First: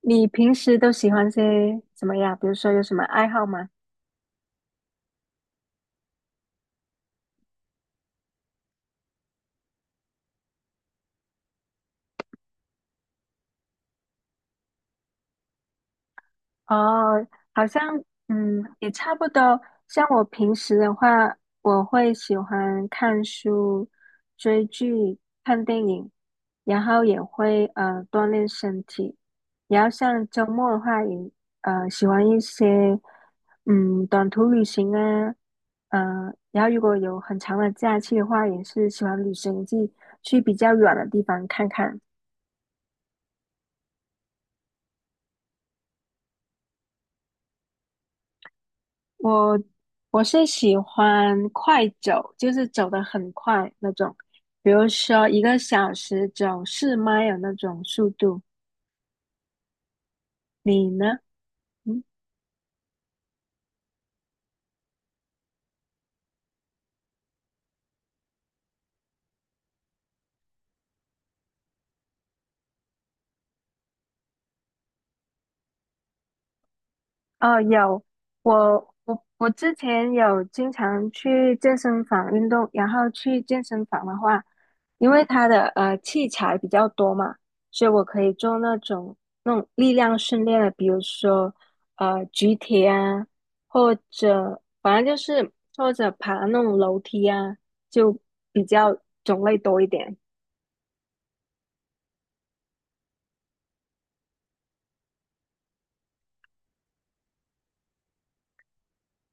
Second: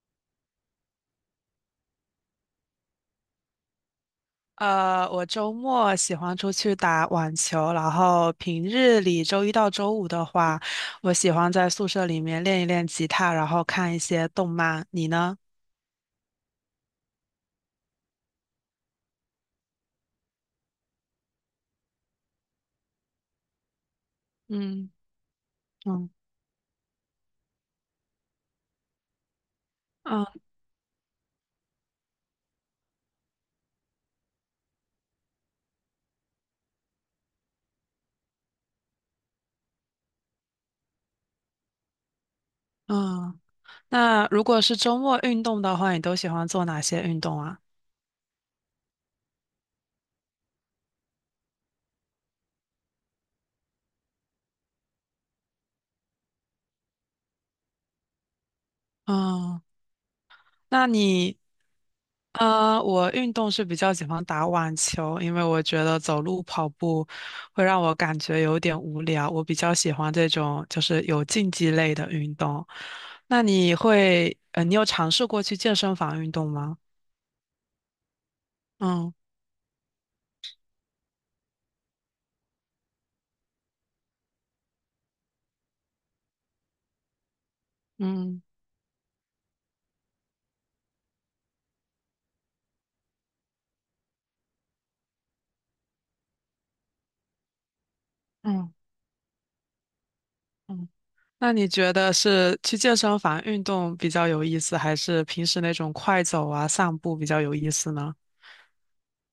你平时都喜欢些什么呀？比如说有什么爱好吗？我周末喜欢出去打网球，然后平日里周一到周五的话，我喜欢在宿舍里面练一练吉他，然后看一些动漫。你呢？哦，好像也差不多。像我平时的话，我会喜欢看书、追嗯剧、看电影，嗯然后也会锻炼身体。然后像嗯周末的话也，喜欢一些短途旅行啊，然后如果有很长的假期的话，也是喜欢旅行去比较远的地方看看。嗯。那如果是周末运动的话，你都喜欢做哪些运动啊？我我是喜欢快走，就是走得很快那种，比如说一个小时走四迈的那种速度。嗯。那你呢？你，嗯我运动是比较喜欢打网球，因为我觉得走路跑步会让我感觉有点无聊，我比较喜欢这种就是有竞技类的运动。那你会，呃，你有尝试过去健身房运动吗？哦，有，嗯我之前有经常去健身房运动，然后去健身房的话，因为它的器材比较多嘛，所以我可以嗯做那种力量训练的，比如说举铁啊，或者反正就是或者爬那种楼梯啊，就比嗯较种类多一点。嗯。那你觉得是去健身房运动比较有意思，还是平时那种快走啊、散步比较有意思呢？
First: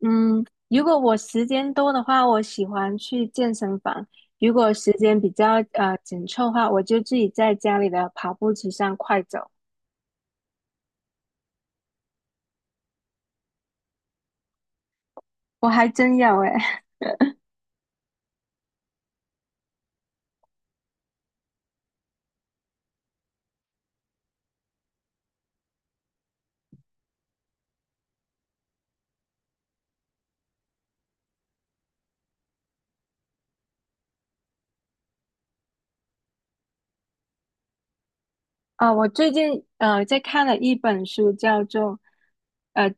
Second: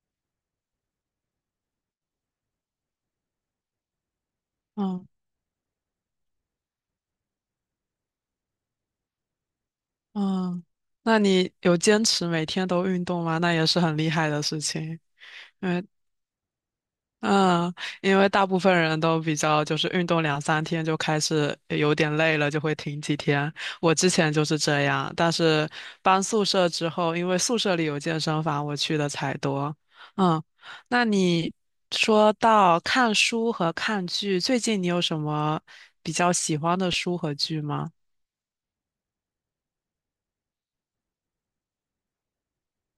嗯，如果我时间多的话，我喜欢去健身房；如果时嗯。间比较紧凑的话，我就自己在家里的跑步机上快走。嗯，那你有坚持每天都运动吗？那也是很厉害的事情。我因为还真有诶，嗯，因为大部分人都比较就是运动两三天就开始有点累了，就会停几天。我之前就是这样，但是搬宿舍之后，因为宿舍里有健身房，我去的才多。嗯，那你说到看书和看剧，最近你有什么比较喜欢的书和剧吗？啊、我最近在看了一本书，叫做呃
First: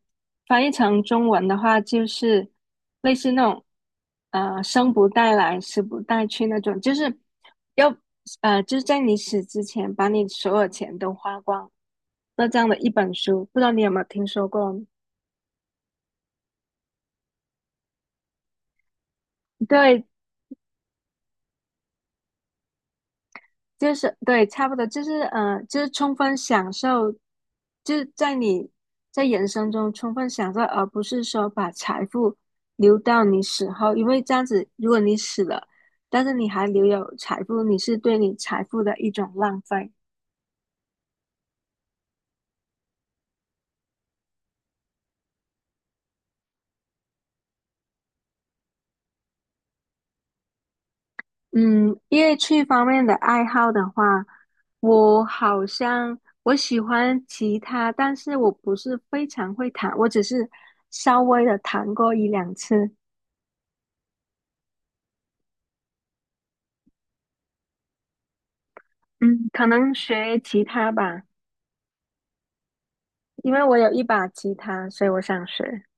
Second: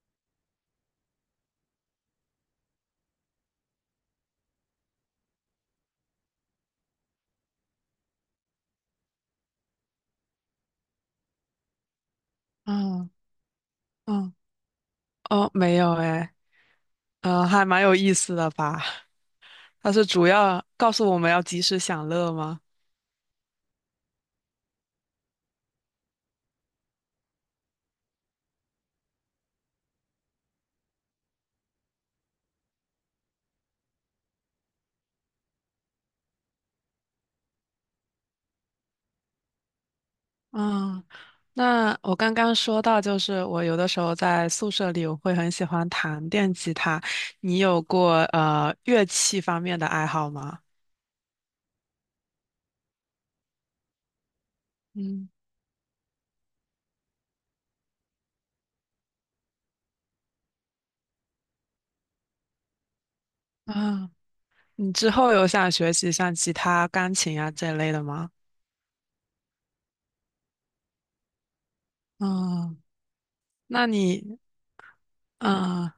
翻译成中文的话就是类似那种生不带来死不带去那种，就是要就是在你死之前把你所有钱都花光，那这样的一嗯本书，不知道你有没有听嗯说过？哦，没有诶。还蛮有意思的吧？它对，是主要告诉我们要及时享乐吗？就是对，差不多就是充分享受，就是在人生中充分享受，而不是说把财富留到你死后，因为这样子，如果你死了，但是你还留有财富，你是对你财富的一种浪费。嗯，那我刚刚说到，就是我有的时候在宿舍里，我会很喜欢弹电吉他。你有过乐器方面的爱好吗？嗯，乐器方面的爱好的话，我嗯好像我喜欢吉他，但是我不是非常会弹，我只是稍微的弹过一两次。啊，你之后有想学习像吉他、钢琴啊这类的吗？嗯，可能学吉他吧，嗯，因为我那有一把你吉他，所以我想学。嗯，呃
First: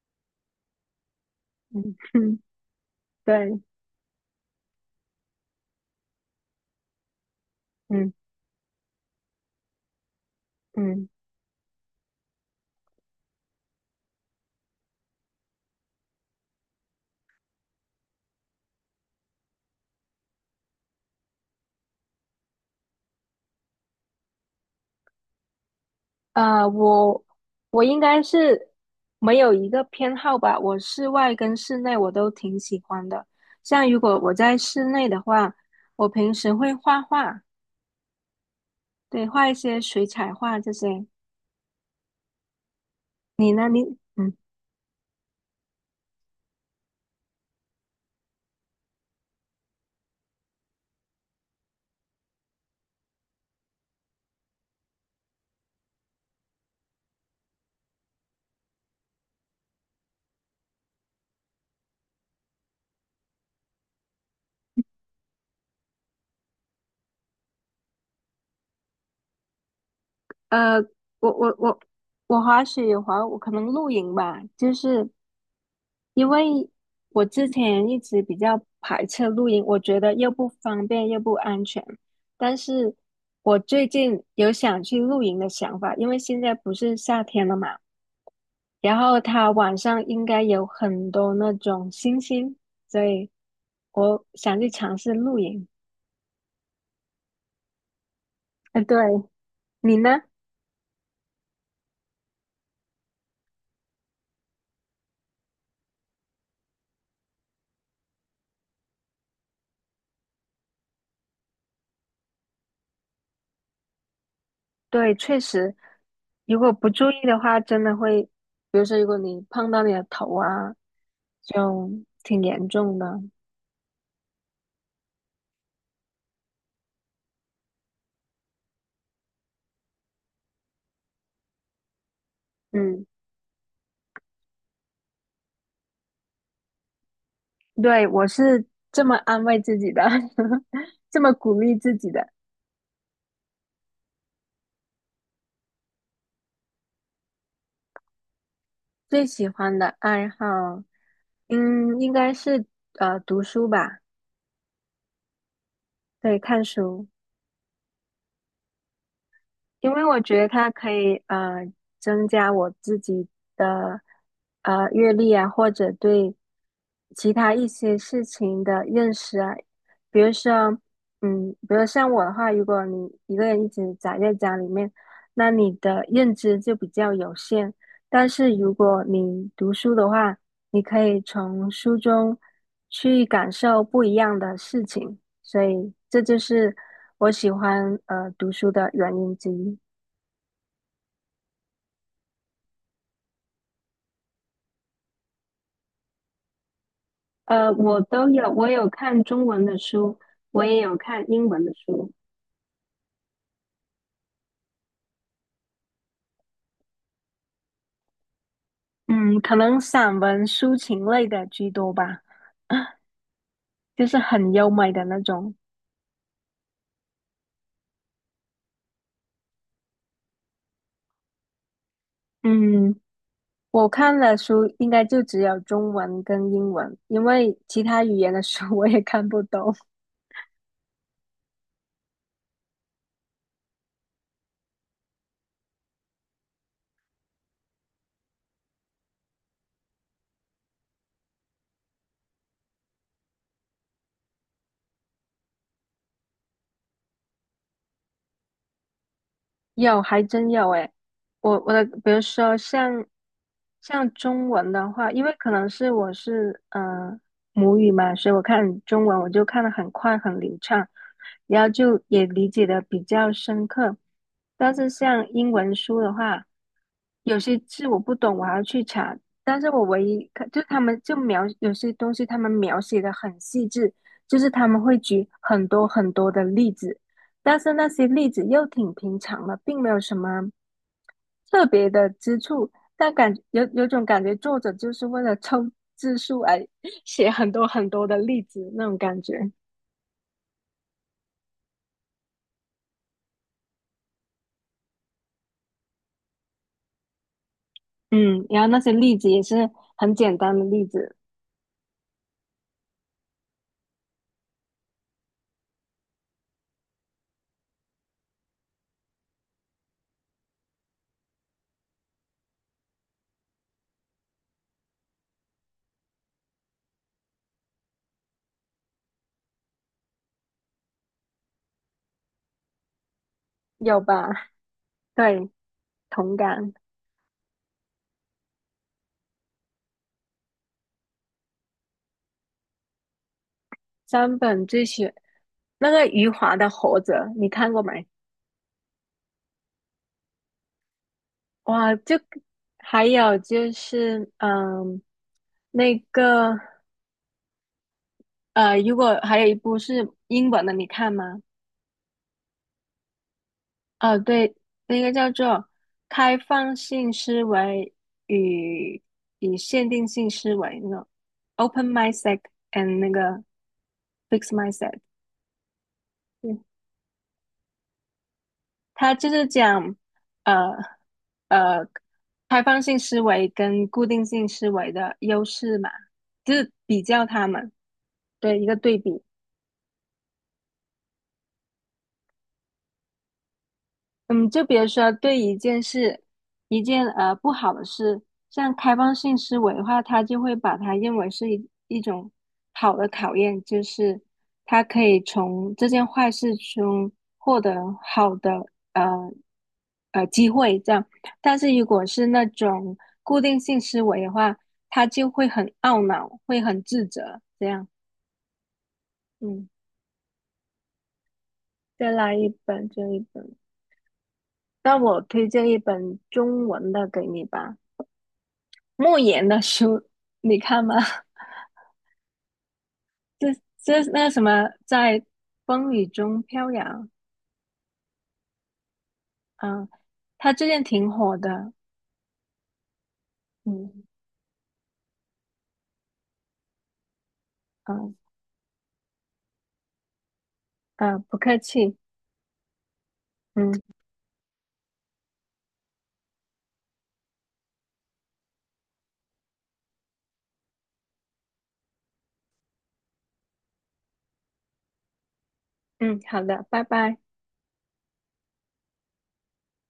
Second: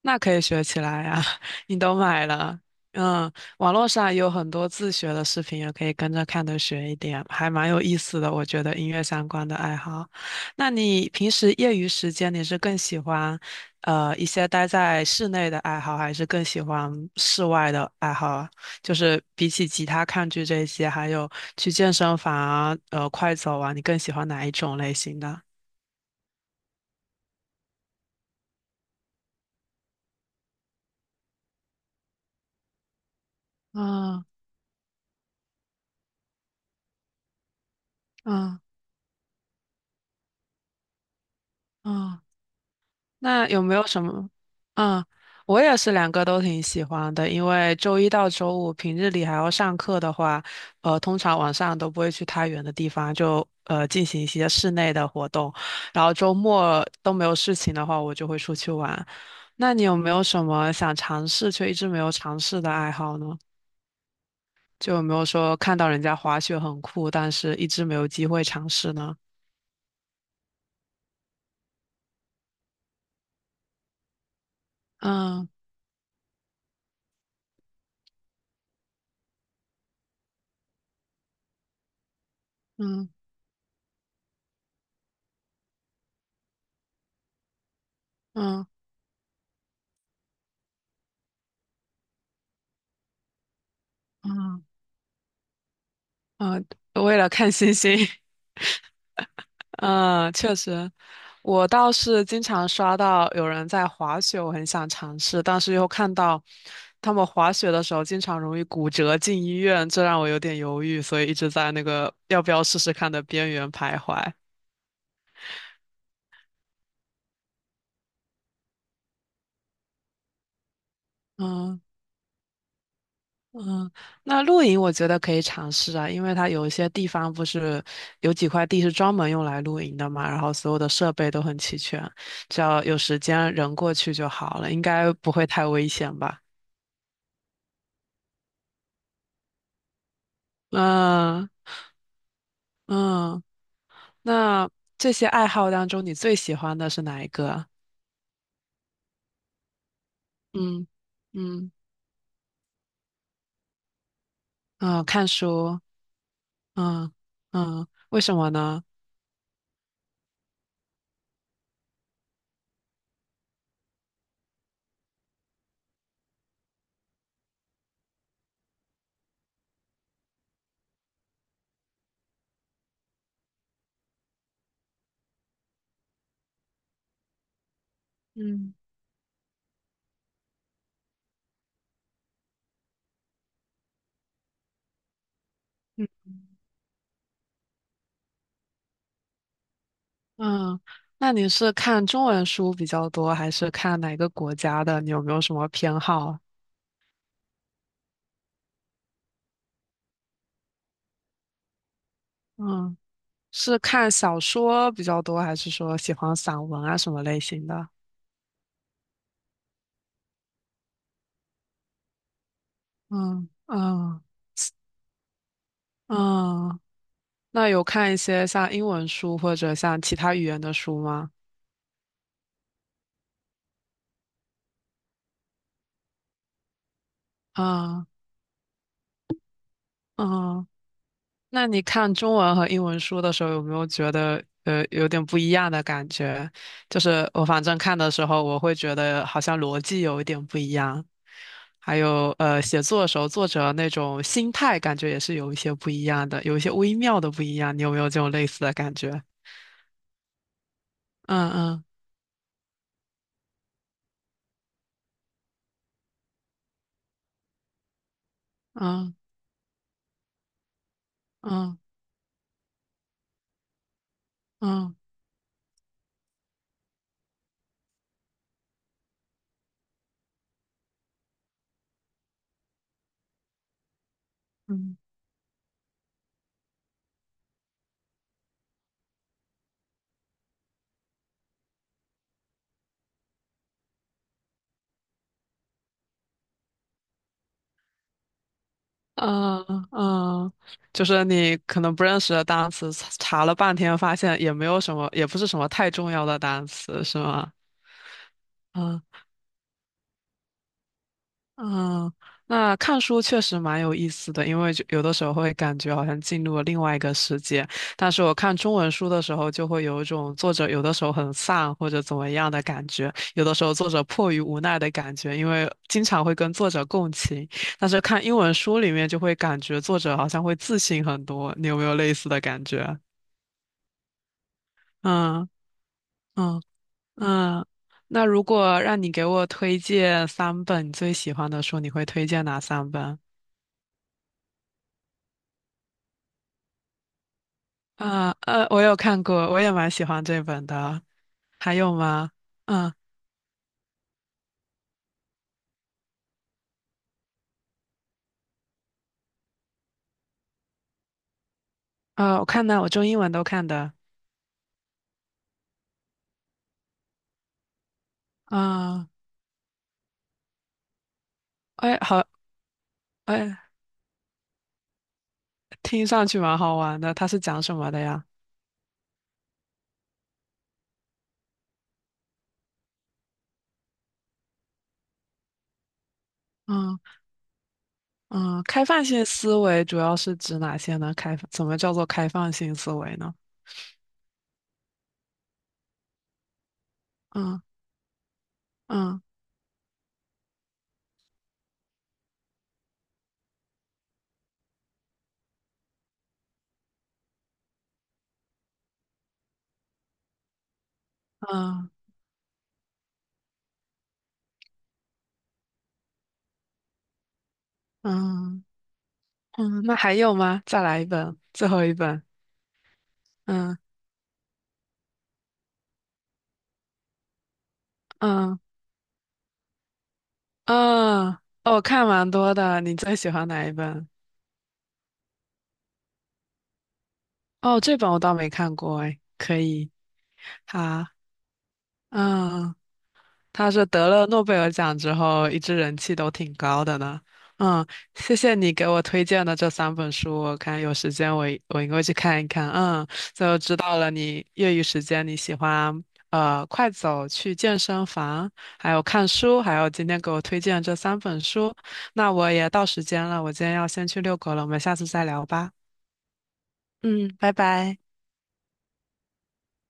那可以学起来呀、嗯你哼，都买 了。嗯，对，网络上也有很多自学的视频，也可以跟着看着学一点，还蛮有意嗯思的。我觉得音乐相关的爱好，那嗯，你平时业余时间你是更喜欢，一些待在室内的爱好，还是更喜欢室外的爱好啊？就是比起吉他、看剧这些，还有去健身房啊，快走啊，你更喜欢哪一种类型的？呃，我我应该是没有一个偏好吧，我室外跟室内我都挺喜欢的。像如果啊我在室内的话，我平时会画画，啊对，画一些水彩画这些。啊！那你有呢？没你有什么？嗯，嗯，我也是两个都挺喜欢的，因为周一到周五平日里还要上课的话，通常晚上都不会去太远的地方，就进行一些室内的活动，然后周末都没有事情的话，我就会出去玩。那你有没有什么想尝试却一直没有尝试的爱好呢？就有没有说看到人家滑雪很酷，但是一直没有机会尝试呢？呃，我我我我滑雪有滑，我可能露营吧，就是。嗯因为我之前一直比较排斥露营，我觉得又不方便又不安全。但是嗯我最近有想去露营的想法，因为现在不是夏天了嘛，嗯然后它晚上应该有很多那种星星，所以我想嗯去尝试露营。嗯，为了看星星。哎，对，你呢？嗯，确实，我倒是经常刷到有人在滑雪，我很想尝试，但是又看到他们滑雪的时候经常容易骨折进医院，这让我有点犹豫，所以一直在那个要不要试试看的边缘徘徊。对，确实，如果不注意的话，真的会，比如说如果你碰到你的头啊，嗯就挺严重的。嗯，那露营我觉得可以尝试啊，因为它有一些地方不是有几块地是专门用来露营的嘛，然后所有的设备都很齐全，只要有嗯。时间人过去就好了，应该不会太危险吧。对，我是这么安慰自己的，这么嗯鼓励自己的。嗯，那这些爱好当中，你最喜欢的是哪一个啊？最喜欢的爱好，嗯嗯应该是读书吧，嗯，看书。对，看书。嗯嗯，为什么呢？因为我觉得它可以增加我自己的阅历啊，或者对其他一些事情的认识啊。比如说，比如像我的话，如果你一个人一直宅在家里面，那你的认知就比较有限。但是如嗯果你读书的话，你可以从书中去感受不一样的事情。所以这嗯。就是我喜欢读书的原因之一。嗯，那你是看中文书比较多，还是看哪个国家的？你有没有什么偏好？我都有，我有看中文的书，我也有看英文的书。嗯，是看小说比较多，还是说喜欢散文啊什么类型的？嗯，可能散文、抒情类的居多吧，嗯就是嗯很优美的那种。嗯，那有看一些像英文书或者像其他语言的书吗？嗯，我看的书应该就只有中文跟英文，因为其他嗯语言的书 我也看不懂。嗯那你看中文和英文书的时候，有没有觉得有点不一样的感觉？就是我反正看的时候，我会觉得好像逻辑有一点不一样，还有写作的时候，作者那种心态感觉也是有一些不一样的，有一些微妙的不一样。你有没有这种类似的感觉？有，还真有诶。嗯我的，嗯比如说像中文的话，因为可能是我是母语嘛，所以我看中嗯文我就看得很快很流畅，然后嗯就也理解的比较深刻。但是嗯像英文书的话，有些字我不懂，我还要去查。但是我唯一看，就他们就描有些东西，他们描写的很细致，就是他们嗯会举很多很多的例子。但是那些例子又挺平常的，并没有什么特别的之处。但有种感觉，作者就是为了凑字数而 写很多很多的例子那种感觉。嗯嗯，就是你可能不认识的单词，查了半天发现也没有什么，也不是什么太重要的单词，是吗？嗯，然后那些嗯。例子也是很简单的例子，嗯，那看书确实蛮有意思的，因为就有的时候会感觉好像进入了另外一个世界。但是我看中文书的时候，就会有一种作者有的时候很丧或者怎么样的感觉，有的时候作者迫于无奈的感觉，因为经常会跟作者共情。但是看英文书里面就会感觉作者好像会自信很多，你有没有类似的感觉啊？有吧？嗯对，同嗯感。嗯。那如果让你给我推荐三本你最喜欢的书，你会推荐哪三本？三本那个余华的《活着》，你看过没？啊，我有看过，我也蛮喜欢这本的。还哇，有就吗？嗯还有就是，那个如果还有一部是英文的，你看吗？啊，我看呢，我中英文都看的。哦，对，那个叫做《开放性思维与啊，限定性思维》那个 Open 哎，好，Mindset and 那个 哎，Fixed Mindset。听上去对，蛮好玩的。它是讲什么的呀？它就是讲呃呃开放性思维跟固定性思维的优势嘛，就是嗯比较它们，对，嗯，一个开对放比。性思维主要是指哪些呢？开放，怎么叫做开放性思维呢？嗯，就比如说对一件事，一件不嗯好的事，像开放嗯性思维的话，他就会把它认为是一种好的考验，就是他可以从这件坏事中获得好的呃机会这样。但是如嗯果是那种固定性思维的话，他就会很懊恼，会很自责这样。嗯嗯，嗯，那还有吗？再来一本，最后一再本。来一本这一本，嗯那我推荐一本中文的给你吧。嗯莫言的书，你看吗？嗯，哦，我看蛮多的。你最喜欢这哪一本？这那个什么，在风雨中飘扬，哦，这本我倒没看过哎，可嗯，以。他最近他，挺火的，嗯，他是嗯得了诺贝尔奖之后，一直人气都挺高的呢。嗯，嗯谢谢你给我推荐的这三本书，我看有嗯，时间不我客我应气，该去看一看。嗯，就嗯知道了你业余时间你喜欢快走去健身房，还有看书，还有今天给我推荐这三本书。那我也到时间了，我今天要先去遛狗了，我们下次再聊吧。嗯，好的，拜拜。嗯，拜拜。